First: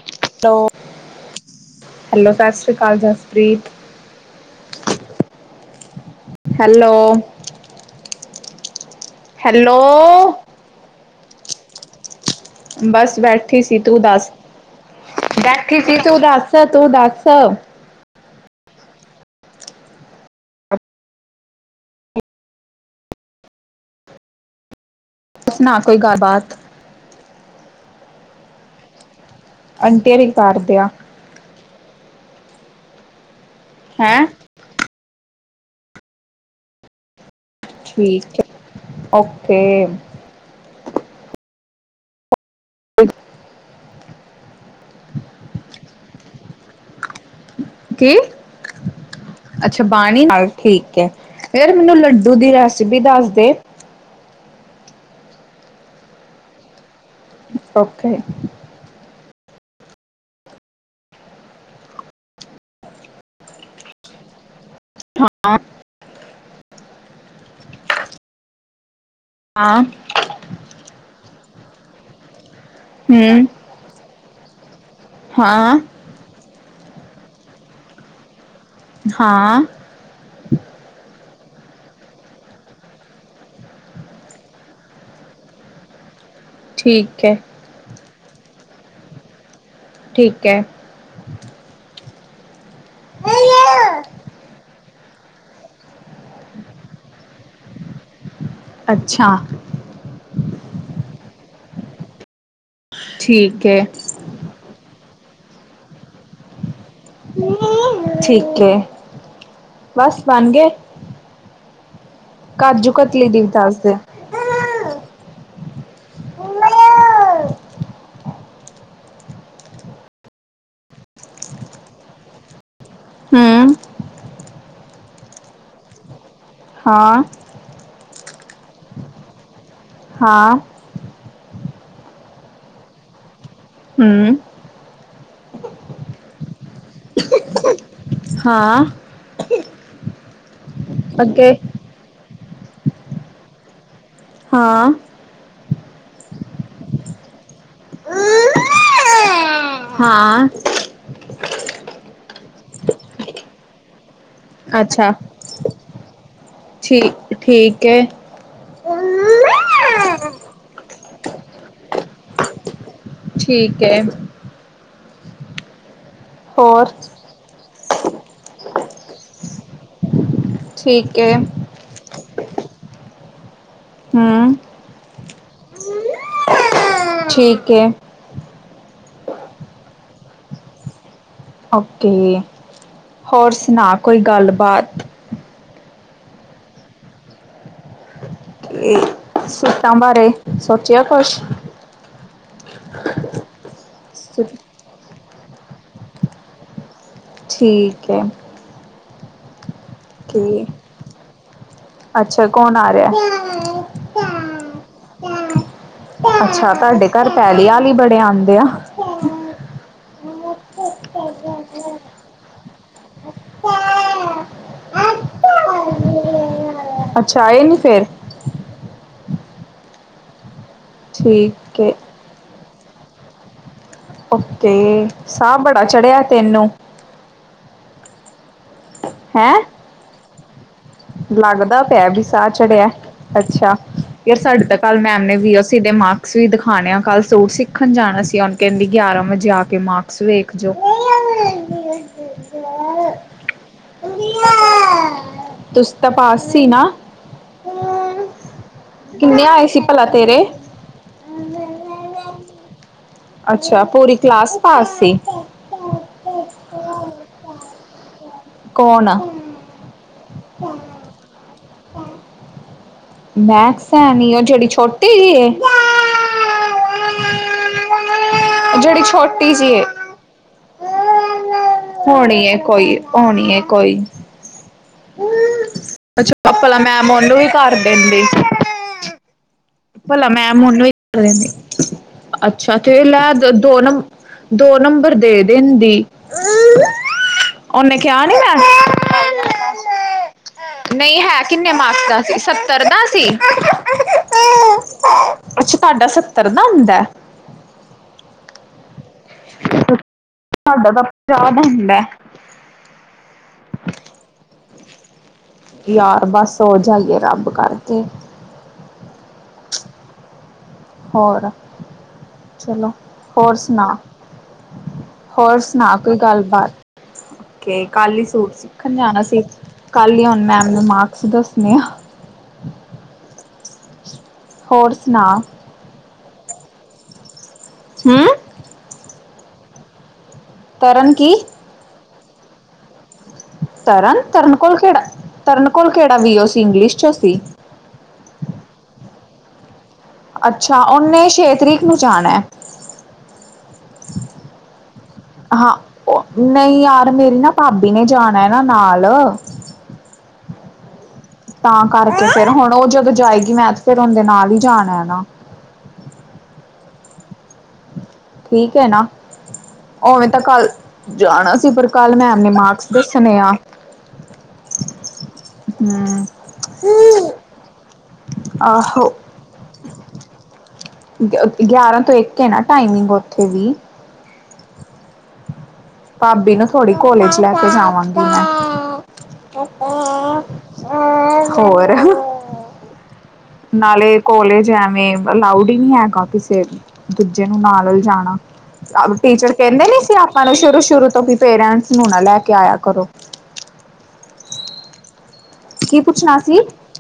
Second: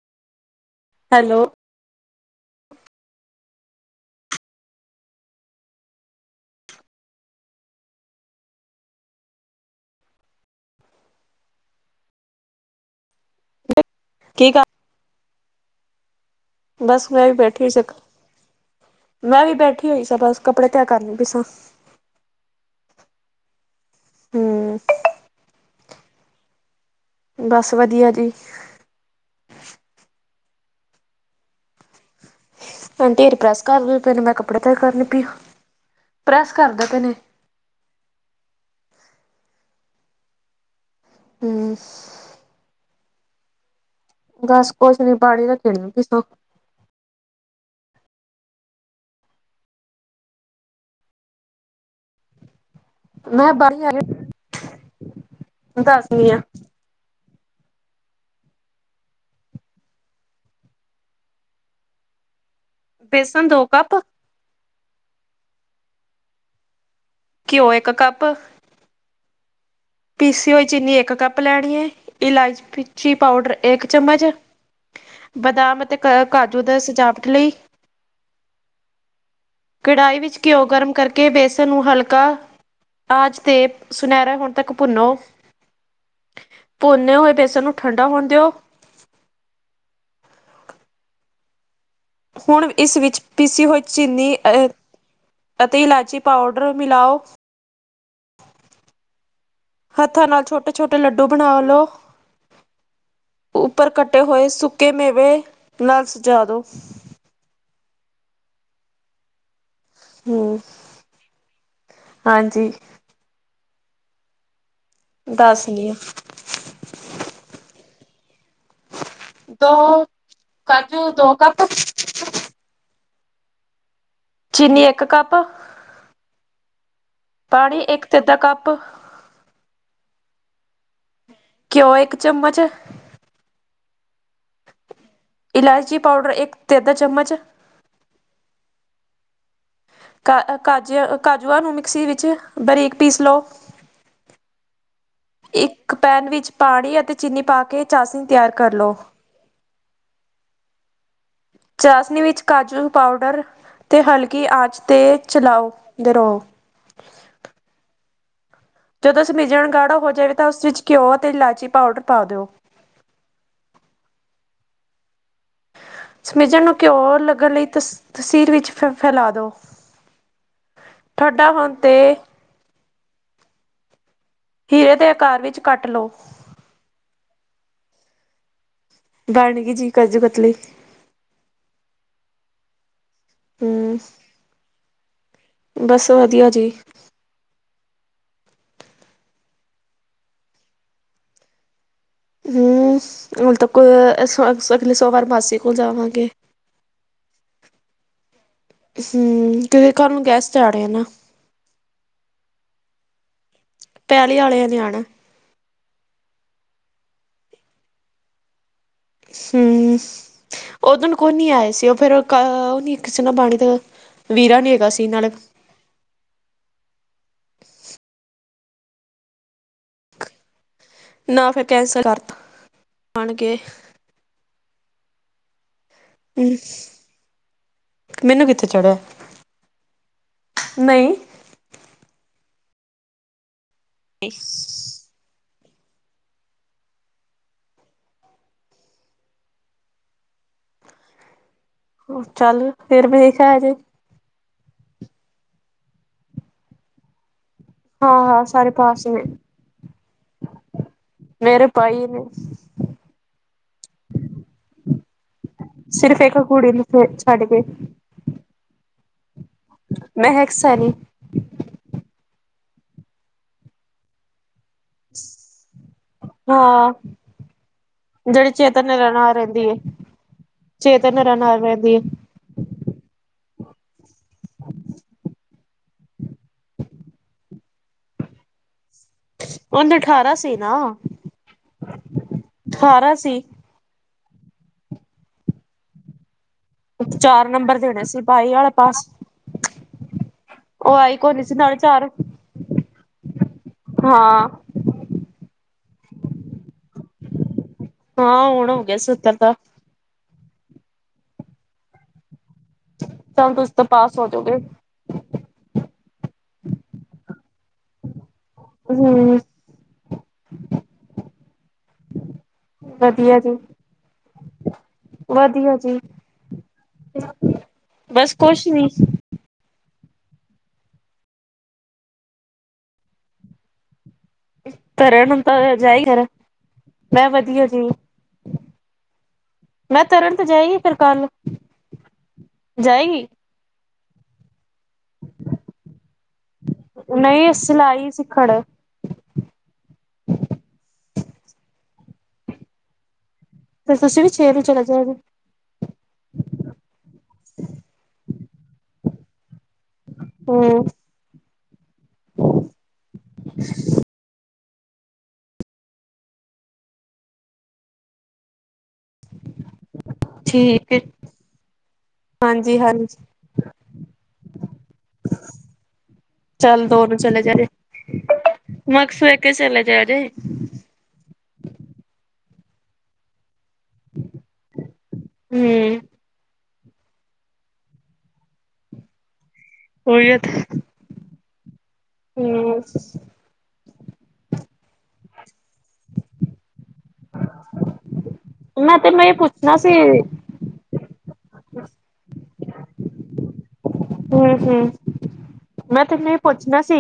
Hello hello hello ਸਤਿ ਸ਼੍ਰੀ ਅਕਾਲ ਜਸਪ੍ਰੀਤ ਹੈਲੋ ਹੈਲੋ ਬਸ ਬੈਠੀ ਸੀ ਤੂੰ ਦੱਸ ਕੀ ਕਰ ਬੈਠੀ ਸੀ ਤੂੰ ਦੱਸ ਤੂੰ ਬਸ ਮੈਂ ਦੱਸ? ਵੀ ਬੈਠੀ ਹੋਈ ਸੀ ਮੈਂ ਵੀ ਬੈਠੀ ਹੋਈ ਸਾ ਬਸ ਕੱਪੜੇ ਤਹਿ ਕਰਨੀ ਪਈ ਸਾ [inaudible] ਹੂੰ ਸਨਾ ਕੋਈ ਗੱਲਬਾਤ ਬਸ ਵਧੀਆ ਜੀ ਆਂਟੀ ਹੋਰੀ ਕਰਦੇ ਆ ਆਂਟੀ ਹੋਰੀ ਪ੍ਰੈਸ ਕਰਦੇ ਪਏ ਨੇ ਹੈਂ ਮੈਂ ਕੱਪੜੇ ਤੇਜ ਕਰਨੀ ਪਈ ਪ੍ਰੈਸ ਕਰਦੇ ਪੈ ਨੇ ਠੀਕ ਹੈ ਓਕੇ ਹਮ [unintelligible] ਬਸ ਕੁਛ ਨੀ ਪਾਣੀ ਰੱਖੇਣੀ ਕਿਸੋ ਕੀ ਅੱਛਾ ਬਾਣੀ ਠੀਕ ਹੈ ਯਾਰ ਮੈਨੂੰ ਲੱਡੂ ਦੀ ਰਸ। ਮੈਂ ਬਰ ਆ ਦੱਸਦੀ ਆ। ਓਕੇ। ਬੇਸਨ ਦੋ ਕੱਪ। ਹਾਂ ਘਿਓ ਇੱਕ ਕੱਪ‌। ਹਾਂ। ਪੀਸੀ ਹੋਈ ਚੀਨੀ ਇੱਕ ਕੱਪ ਲੈਣੀ ਹੈ ਇਲਾਜ ਪ। ਚੀ ਹਮ ਪਾਊਡਰ ਇੱਕ ਚਮਚ ਹਾਂ ਬਦਾਮ ਅਤੇ ਕ ਕਾਜੂ ਦਾ ਸਜਾਵਟ ਲਈ। ਹਾਂ। ਕੜਾਹੀ ਵਿੱਚ ਘਿਓ ਗਰਮ ਕਰਕੇ ਬੇਸਣ ਨੂੰ ਹਲਕਾ ਆਜ ਤੇ ਸੁਨਹਿਰਾ ਹਣ। ਤੱਕ ਭੁੰਨੋ ਭੁੰਨੇ ਠੀਕ ਹੋਏ ਹੈ ਬੇਸਣ ਨੂੰ ਠੰਡਾ ਹੋਣ ਦਿਓ। ਠੀਕ ਹੈ। ਹੁਣ ਇਸ ਵਿੱਚ ਪੀਸੀ ਹੋਈ ਚੀਨੀ ਅਹ। ਅਤੇ ਇਲਾਚੀ ਪਾਊਡਰ ਮਿਲਾਓ। ਅੱਛਾ। ਹੱਥਾਂ ਨਾਲ ਛੋਟੇ- ਛੋਟੇ ਲੱਡੂ ਬਣਾ ਲੋ ਠੀਕ ਹੈ ਉੱਪਰ ਕੱ। ਕਟੇ ਹੋਏ ਸੁੱਕੇ ਮੇਵੇ ਨਾਲ ਸਜਾ ਦੋ। ਠੀਕ ਹੈ ਬਸ ਬਣ ਹਮ ਗਏ। ਹਾਂਜੀ ਕਾਜੂ - ਕਤਲੀ ਦੀ ਵੀ ਦੱਸਦੇ। ਦੱਸ ਦੀ‌। ਦੋ ਕਾਜੂ ਦੋ ਕੱਪ। ਹੂੰ ਚੀਨੀ ਇੱਕ ਕੱਪ। ਹਾਂ। ਪਾਣੀ ਇੱਕ ਅੱਧਾ ਕੱਪ। ਹਾਂ। ਘਿਓ ਇੱਕ ਚਮਚ। ਹਮ। ਇਲਾਇਚੀ ਪਾਊਡਰ ਇੱਕ ਤੇ ਅੱਧਾ ਚਮਚ। ਹਾਂ। ਕਾ ਕਾਜੂ ਅੱਗੇ ਕਾਜੂਆਂ ਨੂੰ ਮਿਕਸੀ ਵਿੱਚ ਬਰੀਕ ਪੀਸ ਲਓ। ਹਾਂ। ਇੱਕ ਪੈਨ ਵਿੱਚ ਪਾਣੀ ਅਤੇ ਚੀਨੀ ਪਾ ਕੇ ਚਾਸੀਣੀ ਤਿਆਰ ਕਰ ਲਉ। ਹਾਂ। ਚਾਸਨੀ ਵਿੱਚ ਕਾਜੂ ਪਾਊਡਰ ਅਤੇ ਹਲਕੀ ਆਂਚ ਅੱਛਾ 'ਤੇ ਚਲਾਓ ਦ ਰਹੋ। ਠੀ ਠੀਕ ਹੈ। ਜਦੋਂ ਮਿਜਣ ਗਾੜਾ ਹੋ ਜਾਵੇ ਤਾਂ ਉਸ ਵਿੱਚ ਘਿਓ ਅਤੇ ਇਲਾਇਚੀ ਪਾਊਡਰ ਪਾ ਦਿਓ। ਠੀਕ ਹੈ। ਸਮਿਜਰ ਨੂੰ ਹੋਰ ਘਿਉ ਲੱਗਣ ਲਈ ਤਸ ਤਸੀਰ ਵਿੱਚ ਫ ਫੈਲਾ ਦੋ। ਠੀਕ ਏ ਠੰਡਾ ਹੋਣ ਤੇ। ਹਮ। ਹੀਰੇ ਦੇ ਆਕਾਰ ਵਿੱਚ ਕੱਟ ਲਓ। ਠੀਕ ਏ। ਬਣ ਗ ਜੀ ਕਾਜੂ ਕਤ ਲਈ। ਓਕੇ ਹੋਰ ਸੁਣਾ ਹੂੰ, ਕੋਈ ਗੱਲਬਾਤ। ਬਸ ਵਧੀਆ ਜੀ। ਇਹ। ਸੂਟਾਂ ਬਾਰੇ ਸੋਚਿਆ ਕੁਛ। ਹਮ ਮਤਲਬ ਕੋ ਅਗਲੇ ਸੋਮਵਾਰ ਮਾਸੀ ਕੋਲ ਜਾਵਾਂਗੇ। ਠੀਕ ਹੈ। ਹਮ ਕਿਉਂਕਿ ਘਰ ਨੂੰ ਗੈਸਟ ਕਿ ਆਨੇ ਆ ਨਾ। ਅੱਛਾ, ਕੌਣ ਆ ਰਿਹਾ? ਪੈਲੀ ਵਾਲਿਆ ਨੇ ਆਣਾ। ਅੱਛਾ, ਤੁਹਾਡੇ ਘਰ ਪੈਲੀ ਵਾਲੇ ਹੀ ਬੜੇ ਆਂਦੇ ਆ। ਹੂੰ, ਓਦਨ ਕੋਈ ਨੀ ਆਏ ਸੀ, ਉਹ ਫੇਰ, ਉਹ ਨੀ ਕਿਸ ਸੀ ਨਾ ਪਾਣੀ ਤੇ ਵੀਰਾ ਨੀ ਹੈਗਾ ਸੀ, ਨਾਲੇ ਅੱਛਾ, ਆਏ ਨੀ ਫੇਰ? ਨਾ, ਫਿਰ ਠੀਕ ਏ ਕੈਂਸਲ ਕਰਤਾ, ਆਣਗੇ। ਓਕੇ! ਸਾਹ ਬੜਾ ਚੜ੍ਹਿਆ? ਉਂ, ਮੈਨੂੰ ਕਿੱਥੇ ਚੜ੍ਹਿਆ। ਹੈਂ? ਨਹੀਂ। ਲੱਗਦਾ ਪਿਆ ਬੀ ਸਾਹ ਚੜਿਆ, ਅੱਛਾ, ਯਾਰ ਸਾਡੇ ਤੱਕ ਕੱਲ੍ਹ ਮੈਮ ਨੇ ਵੀ, ਅਸੀ ਦੇ ਮਾਰਕਸ ਵੀ ਦਿਖਾਣੇ ਆ। ਕੱਲ ਸੂਟ ਸਿੱਖਣ ਜਾਣਾ ਸੀ, ਹੁਨ ਕਹਿੰਦੀ ਗਿਆਰਾਂ ਵਜੇ ਆਕੇ ਮਾਰ ਸ ਵੇਖਜੋ ਹੋਰ ਚੱਲ, ਫੇਰ ਵੇਖ ਆਯਜੇ। ਤੁਸੀ ਤਾ ਪਾਸ ਸੀ ਨਾ? ਹਾਂ-ਹਾਂ, ਸਾਰੇ ਪਾਸ ਨੇ ਕਿੰਨੇ ਆਏ ਸੀ, ਭਲਾ ਤੇਰੇ? ਮੇਰੇ ਪਾਈ ਨੇ। ਅੱਛਾ, ਪੂਰੀ ਕਲਾਸ ਪਾਸ ਸੀ? ਸਿਰਫ ਇੱਕ ਕੁੂੜੀ ਨੂੰ ਛੱਡਕੇ। ਕੌਣ ਆ? ਮਹਿਕ ਸਾਨੀ। ਮੈਕਸ ਸੈਨੀ, ਉਹ ਜਿਹੜੀ ਛੋਟੀ ਜੀ ਏ। ਹਾਂ। ਜਿਹੜੀ, ਚੇਤਨ ਹੁਰਾ ਨਾਲ ਰਹਿੰਦੀ ਏ। ਚੇਤਨ ਹੁਰਾ ਨਾਲ ਰਹਿੰਦੀ ਏ। ਹੋਣੀ ਏ ਕੋਈ, ਹੋਣੀ ਏ ਕੋਈ। ਅੱਛਾ, ਪਭਲਾ ਮੈਮ ਉਹਨੂੰ ਵੀ ਕਰ ਦਿੰਦੀ। ਉਹਨੇ ਭਲਾ ਅਠਾਰਾਂ ਸੀ ਮੈਮ, ਨਾ ਓਹਨੁੰ ਵੀ ਕਰ ਦਿੰਦੀ, ਅੱਛਾ, ਤੇ ਅਠਾਰਾਂ ਸੀ ਲੈ ਦੋ ਨੰ, ਦੋ ਨੰਬਰ ਦੇ ਦਿੰਦੀ। ਚਾਰ ਨੰਬਰ ਉਹਨੇ ਦੇਣੇ ਸੀ, ਕਿਹਾ ਨੀ ਬਾਈ ਮੈਂ ਆਲਾ ਪਾਸ ਉਹ ਆਈ ਨਹੀਂ, ਹੈ ਕੋਨੀ ਸੀ ਕਿੰਨੇ ਨਾਲੇ ਚਾਰ ਮਾਰਕਸ ਦਾ ਸੀ, ਸੱਤਰ ਦਾ ਸੀ? ਹਾਂ ਅੱਛਾ, ਤੁਹਾਡਾ ਸੱਤਰ ਦਾ ਹੁੰਦਾ? ਹਾਂ, ਹੁਣ ਹੋਗਿਆ ਸੱਤਰ ਦਾ। ਸ੍ਹਾਡਾ ਤਾਂ ਪੰਜਾਹ ਦਾ ਹੁੰਦੈ। ਚਲ, ਤੁਸੀ ਤਾ ਪਾਸ ਹੋਜੋਗੇ। ਯਾਰ, ਬਸ ਹੋ ਜਾਈਏ ਰੱਬ ਕਰਕੇ। ਹੂੰ ਹੋਰ, ਚਲੋ ਵਧੀਆ ਜੀ ਹੋਰ ਸੁਣਾ? ਹੋਰ ਵਧੀਆ ਸੁਣਾ ਜੀ ਕੋਈ ਗੱਲਬਾਤ? ਕੇ, ਕੱਲ ਈ ਬਸ ਸੂਟ ਕੁਛ ਨੀ ਸਿੱਖਣ ਜਾਣਾ ਸੀ ਕੱਲ ਹੀ ਹੁਣ ਮੈਮ ਨੇ, ਮਾਰਕਸ ਦੱਸਣੇ ਆ। ਹੋਰ ਕਰਨ ਸੁਣਾ ਹੁਨ ਤਾਂ ਜਾ ਹੀ ਫਿਰ, ਮੈਂ ਵਧੀਆ ਜੀ। ਹੂੰ ''ਮੈਂ ਤਰਨ ਤ ਜਾਏਗੀ ਫਿਰ ਤਰਨ ਕੱਲ? ਕੀ ਜਾਏਗੀ? ਤਰਨ! ਤਰਨ ਕੋਲ ਕਿਹੜਾ, ਤਰਨ ਕੋਲ ਕਿਹੜਾ ਵੀਓ ਸੀ ਇੰਗਲਿਸ਼'ਚ ਸੀ। ਨਹੀਂ ਸਿਲਾਈ ਸਿੱਖਣ? ਅੱਛਾ, ਔਨੇ ਛੇ ਤਰੀਕ ਨੂੰ ਜਾਣੈ। ਫਿਰ, ਤੁਸੀ ਵੀ ਛੇ ਨੂੰ ਚਲੇ ਜਾਏਗੋ? ਹਾਂ, ਉਹ ਨਹੀਂ ਯਾਰ ਮੇਰੀ ਨਾ ਭਾਬੀ ਨੇ ਜਾਣਾ ਏ ਨਾ, ਨਾਲ। ਹਮ। ਤਾਂ ਕਰਕੇ ਫਿਰ ਹੁਣ ਉਹ ਜਦੋਂ ਜਾਏਗੀ ਮੈਂ ਤੇ ਫਿਰ ਔਹੰਦੇ ਨਾਲ ਹੀ ਜਾਣਾ ਈ ਨਾ। ਠੀਕ ਹੈ ਨਾ। ਔਵੇਂ ਤਾਂ ਕਲ ਠੀਕ ਹੈ ਜਾਣਾ ਸੀ ਪਰ ਕਲ ਮੈਮ ਨੇ ਹਾਂਜੀ ਮਾਰਕਸ ਹਾਂਜੀ ਦੱਸਣੇ ਆ। ਹਮ। ਮਾਰਕਸ ਵੇਖ ਕੇ ਚਲਾ ਜਯਾ ਜੇ। ਗਿਆਰਾਂ ਤੋਂ ਇੱਕ ਏ ਨਾ ਟਾਈਮਿੰਗ ਉੱਥੇ ਵੀ। ਹਮ। ਭਾਬੀ ਨੂੰ ਥੋੜੀ ਕੋਲੇਜ ਲੈ ਕੇ ਜਾਵਾਂਗੀ ਮੈਂ। ਉਹੀ ਹਾਂ ਹੋਰ। ਹਮ ਨਾਲੇ ਕੋਲੇਜ ਐਵੇਂ ਅਲਾਊਡ ਈ ਨੀ ਹੈ ਕਾਫੀ ਸੇ ਦੂਜੇ ਨੂੰ ਨਾਲ ਲਿਜਾ ਮੈਂ ਤੈਨੂੰ ਨਾਲੇ ਇਹ ਪੁੱਛਣਾ ਸੀ ਸ਼ੁਰੂ-ਸ਼ੁਰੂ ਤੋਂ ਵੀ ਪੇਰੈਂਟਸ ਨੂੰ ਨਾ ਲੈ ਕੇ ਆਇਆ ਕਰੋ। ਹੂੰ-ਹੂੰ ਮੈਂ ਤੈਨੂੰ ਏ ਪੁੱਛਣਾ ਸੀ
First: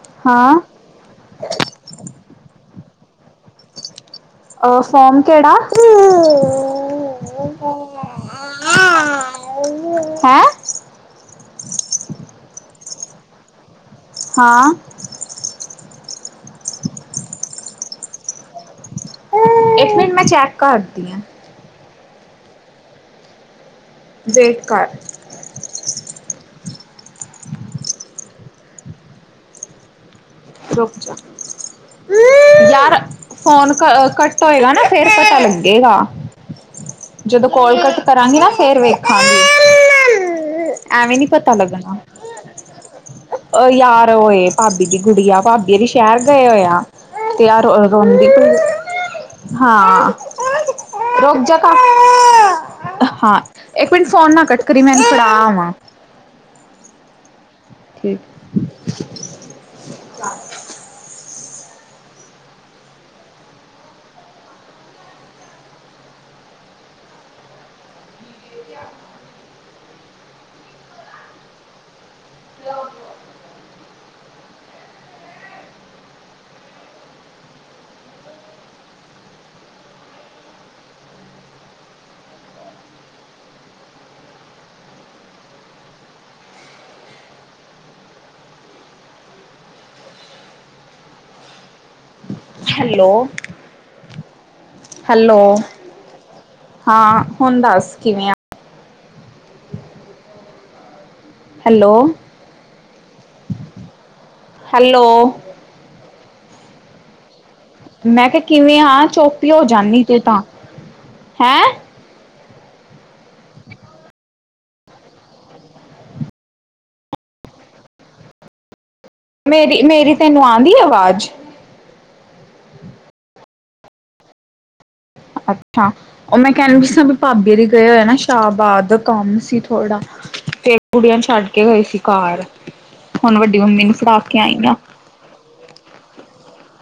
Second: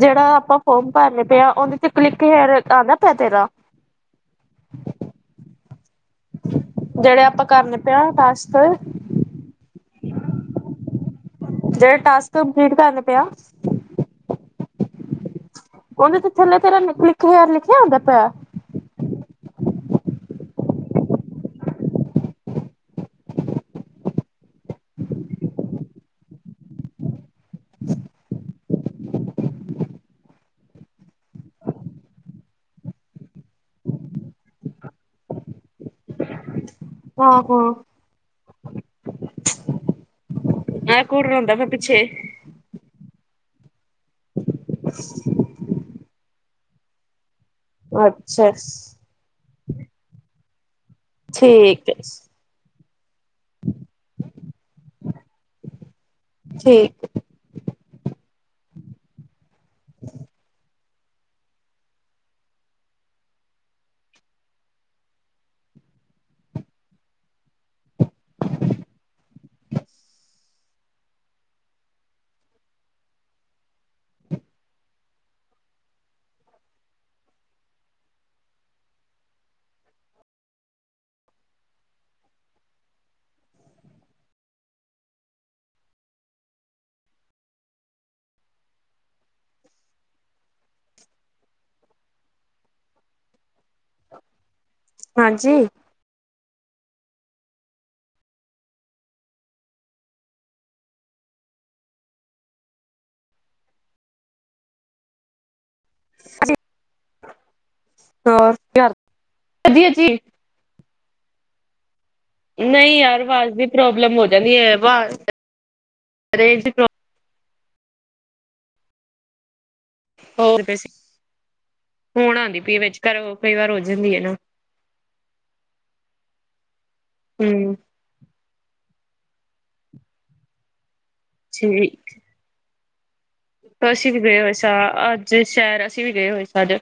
ਜੇੜਾ ਆਪਾਂ ਹਾਂ ਫੋਮ ਭਰਨੇ ਪਿਆ ਓਂਦੇ ਤੇ ਕਲਿੱਕ ਹੇਅਰ ਆਂਦਾ ਪਿਆ ਤੇਰਾ। ਅ ਫੋਮ ਕੇੜਾ? ਜੇੜ੍ਹੇ ਆਪਾਂ ਕਰਨੇ ਪਿਆ ਟਾਸਕ। ਹੈਂ! ਜੇਹੜੇ ਟਾਸਕ ਕੰਪਲੀਟ ਕਰਨੇ ਪੀਓ। ਹਾਂ। ਓਹਨੇ ਦੇ ਥਲੇ ਤੇਰਾ ਨਿਕ ਲਿਖਿਆ ਲਿਖਿਆ ਆਂਦਾ ਪਯਾਂ। ਇੱਕ ਮਿੰਟ ਮੈਂ ਚੈੱਕ ਕਾਰਦੀ ਆ। ਵੇਟ ਕਰ। ਰੁਕ ਜਾ। ਯਾਰ ਫੋਨ ਕੱਟ ਹੋਏਗਾ ਨਾ ਫੇਰ ਪਤਾ ਲੱਗੇਗਾ। ਜਦੋਂ ਕੋਲ ਹਾਂ-ਹਾਂ ਕਟ ਕਰਾਂਗੀ ਨਾ ਫੇਰ ਵੇਖਾਂਗੀ। ਇਹ ਐਵੇ ਨੀ ਕੋਡ ਪਤਾ ਆਂਦਾ ਪਿਆ ਲਗਣਾ। ਪਿੱਛੇ ਔ ਯਾਰ ਔਏ ਭਾਬੀ ਦੀ ਗੁੜੀਆ ਭਾਬੀ ਹੋਰੀ ਸ਼ਹਿਰ ਗਏ ਹੋਏ ਆ। ਤਿਆਰ ਅ ਰੋਣਦੀ ਪਈ ਅੱਛਾ ਏ ਹਾਂ। ਰੁਕ ਜਾ ਠੀਕ ਹੈ ਹਾਂ ਇੱਕ ਮਿੰਟ ਫੋਨ ਨਾ ਕੱਟ ਕਰੀ ਮੈ ਏਹਨੂੰ ਫੜਾਵਾਂ। ਠੀਕ [unintelligible] [inaudible] ਹੈਲ- ਹੈਲੋ। ਹਾਂਜੀ ਹਾਂ, ਹੁਣ ਦੱਸ ਕਿਵੇਂ ਆ? ਹੈਲੋ-ਹੈਲੋ। ਮੈਂ ਕਿਆ ਹੋਰ ਕਿਵੇਂ ਘਰ ਹਾਂ ਚੋਪੀ ਹੋ ਵਧੀਆ ਜਾਂਨੀ ਤੂੰ ਜੀ ਤਾਂ ਹੈਂ? ਨਈ ਯਾਰ ਵਾਜ਼ ਦੀ ਪ੍ਰੋਬਲਮ ਹੋ ਜਾਂਦੀ ਰੇਂਜ ਪ੍ਰੋਬਲਾਮ ਮੇਰੀ ਮੇ ਹੋਰ [unintelligible] ਹੁਣ ਆਂਦੀ ਪਈ ਵਿੱਚ ਕਰੋ ਕਈ ਵਾਰ ਹੋ ਜਾਂਦੀ ਐ ਨਾ। ਅੱਛਾ ਓ ਮੈਂ ਕੈਂਦੀ ਸਾਂ ਵੀ ਭਾਬੀ ਦੀ ਹੂੰ ਗਏ ਹੋਏ ਆ ਨਾ। ਸ਼ਾਹਬਾਦ ਕੰਮ ਸੀ ਥੋੜਾ ਫੇ ਗੁੜੀਆਂ ਨੂੰ ਛੱਡ ਕੇ ਗਏ ਸੀ ਠੀਕ ਘਰ। ਹੁਣ ਵੱਡੀ ਮੰਮੀ ਨੂੰ ਅਸੀਂ ਫੜਾ ਵੀ ਕੇ ਗਏ ਹੋਏ ਆਈ ਸਾਂ ਆ ਅੱਜ ਸ਼ੈਰ ਅਸੀਂ ਵੀ ਗਏ ਹੋਏ ਸਾਂ ਅੱਜ।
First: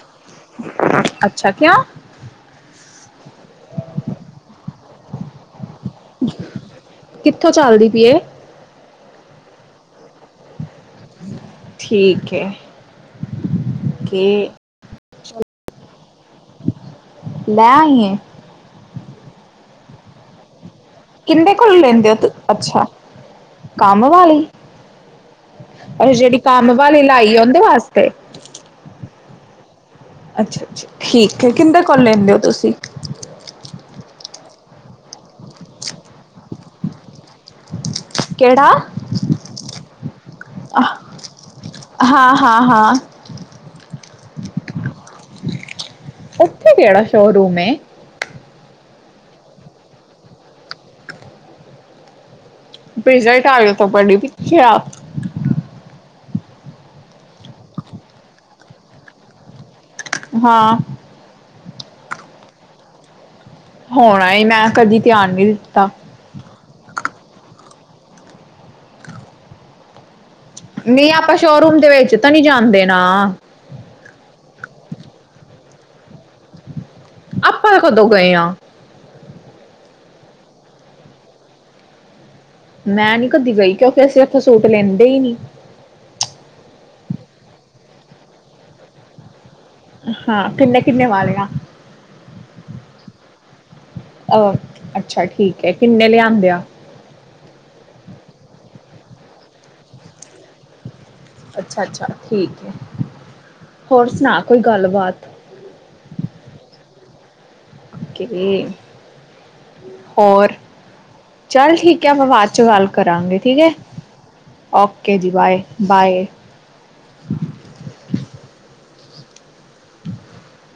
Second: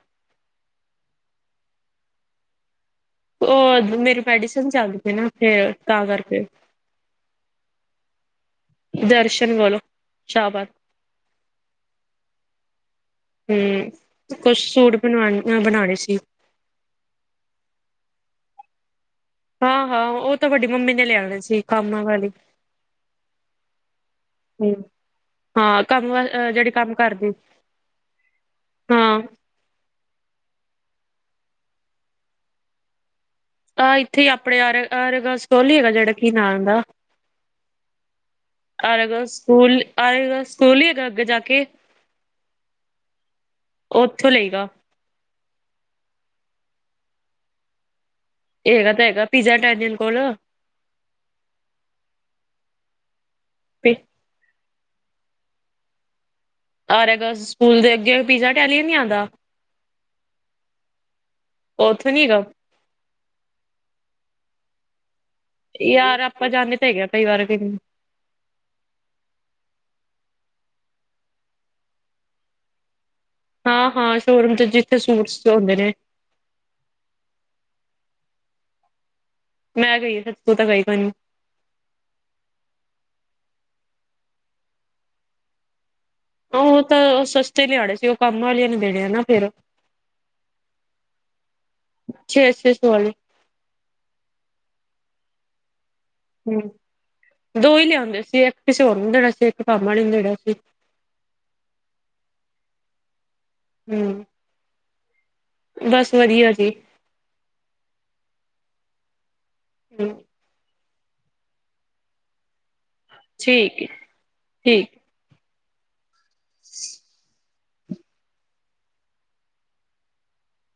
ਅੱਛਾ ਕਿਉ? ਓ ਮੇਰੀ ਮੈਡੀਸਨ ਚੱਲਦੀ ਪਈ ਨਾ। ਫੇਰ ਤਾਂ ਕਰ ਕਿੱਥੋਂ ਚੱਲਦੀ ਪਈ ਏ? ਦਰਸ਼ਨ ਵੋਲੋ ਸ਼ਾਹਬਾਦ। ਠੀਕ ਐ। ਹੂੰ, ਕੁੱਛ ਸੂਟ ਬਨਵਾ ਅ ਬਣਾਣੇ ਸੀ। ਲੈ ਆਈ ਏ। ਹਾਂ-ਹਾਂ ਓ ਤਾਂ ਵਡੀ ਮੰਮੀ ਨੇ ਲਿਆਣੇ ਕਿੰਦੇ ਸੀ ਕੋਲ ਕੰਮ ਲੈਂਦੇ ਹੋ ਤੂੰ ਵਾਲੀ ਅੱਛਾ ਕੰਮ ਵਾਲੀ! ਹੂੰ ਹਾਂ ਕੰਮ ਅਰੇ! ਵਾ ਜੇੜੀ ਜਿਹੜੀ ਕੰਮ ਵਾਲੀ ਕਰਦੀ ਲਾਈ ਏ ਓਦੇ ਵਾਸਤੇ? ਹਾਂ। ਅੱਛਾ-ਅੱਛਾ, ਠੀਕ ਐ ਕਿੰਦੇ ਕੋਲ ਲੈਂਦੇ ਓ ਤੁਸੀਂ? ਆ ਇੱਥੇ ਈ ਆਪਣੇ ਆਰ ਆਰਯਾ ਗਲਸ ਸਟੋਲ ਨੀ ਹੈਗਾ ਜੇੜਾ ਕੀ ਨਾਮ ਓਂਦਾ। ਕਿਹੜਾ ਆਏਗਾ ਸਕੁਲ, ਆਏਗਾ ਸਕੂਲ ਨੀ ਹੈਗਾ ਅੱਗੇ ਜਾ ਕੇ। ਹਾਂ, ਹਾਂ, ਹਾਂ। ਓਥੋਂ ਲੇਗਾ। ਓਥੇ ਕੇੜਾ ਸ਼ੋਰੂਮ ਏ? ਐਗਾ ਤਾਂ ਹੈਗਾ ਪੀਜ਼ਾ ਇਟੈਲੀਅਨ ਕੋਲ। ਪੀਜ਼ਾ ਇਟੈਲੀਅਨ ਤੋਂ ਬੜੀ ਪਿੱਛੇ ਆ। ਆਰਯਾ ਗਲਸ ਸਕੂਲ ਦੇ ਅੱਗੇ ਪੀਜ਼ਾ ਇਟੈਲੀਅਨ ਨੀ ਆਂਦਾ। ਹਾਂ। ਓ ਉੱਥੇ ਨੀ ਐਗਾ। ਹੋਣਾਈ ਮੈਂ ਕਦੀ ਧਿਆਨ ਨੀ ਦਿ ਯਾਰ ਆਪਾਂ ਜਾਂਦੇ ਤਾਂ ਐਗੇ ਆ ਕਈ ਵਾਰੇ ਦਿਨ। ਨੀ ਆਪਾਂ ਸ਼ੋਰੂਮ ਦੇ ਵਿੱਚ ਤਾਂ ਨੀ ਜਾਂਦੇ ਨਾ। ਹਾਂ-ਹਾਂ ਸ਼ੋਰੂਮ ਚ ਜਿੱਥੇ ਸੂਟਸ ਹੁੰਦੇ ਨੇ। ਆਪਾਂ ਕਦੋਂ ਗਏ ਆ? ਮੈਂ ਗਈ ਆ ਸੱਚ ਤੂੰ ਤਾਂ ਗਈ ਕੋਈ ਨੀ। ਮੈਂ ਨੀ ਕਦੀ ਗਈ ਕਿਉਂਕਿ ਅਸੀਂ ਓਥੋਂ ਸੂਟ ਲੈਂਦੇ ਈ ਨੀ। ਹਾਂ ਓ ਤਾਂ ਸਸਤੇ ਲਿਆਨੇ ਸੀ ਓ ਕੰਮ ਆਲੀਆਂ ਨੂੰ ਦੇਨੇ ਨਾ ਫੇਰ। ਹਾਂ ਕਿੰਨੇ-ਕਿੰਨੇ ਵਾਲੇ ਆ। ਛੇ-ਛੇ ਸੋ ਆਲੇ। ਅ ਅੱਛਾ ਠੀਕ ਐ ਕਿੰਨੇ ਲਿਆ ਹੂੰ ਦੋ ਈ ਲਿਆਂਦੇ ਸੀ ਇੱਕ ਕਿਸੇ ਹੋਰ ਨੂੰ ਦੇਣਾ ਸੀ ਇੱਕ ਕੰਮ ਆਲੀ ਨੂੰ ਦੇਣਾ ਸੀ। ਅੱਛਾ-ਅੱਛਾ ਠੀਕ ਏ ਹੋਰ ਹੂੰ ਸੁਣਾ ਕੋਈ ਗੱਲ ਬਾਤ? ਬਸ ਵਦੀਆ ਜੀ। ਕਿਵੇ [unintelligible] ਹੋਰ ਚੱਲ ਠੀਕ ਐ ਆਪਾਂ ਬਾਦ ਚ ਗੱਲ ਕਰਾਂਗੇ ਠੀਕ ਐ ਠੀਕ ਓ ਕੇ ਜੀ ਬਾਏ ਬਾਏ। [inaudible] [inaudible]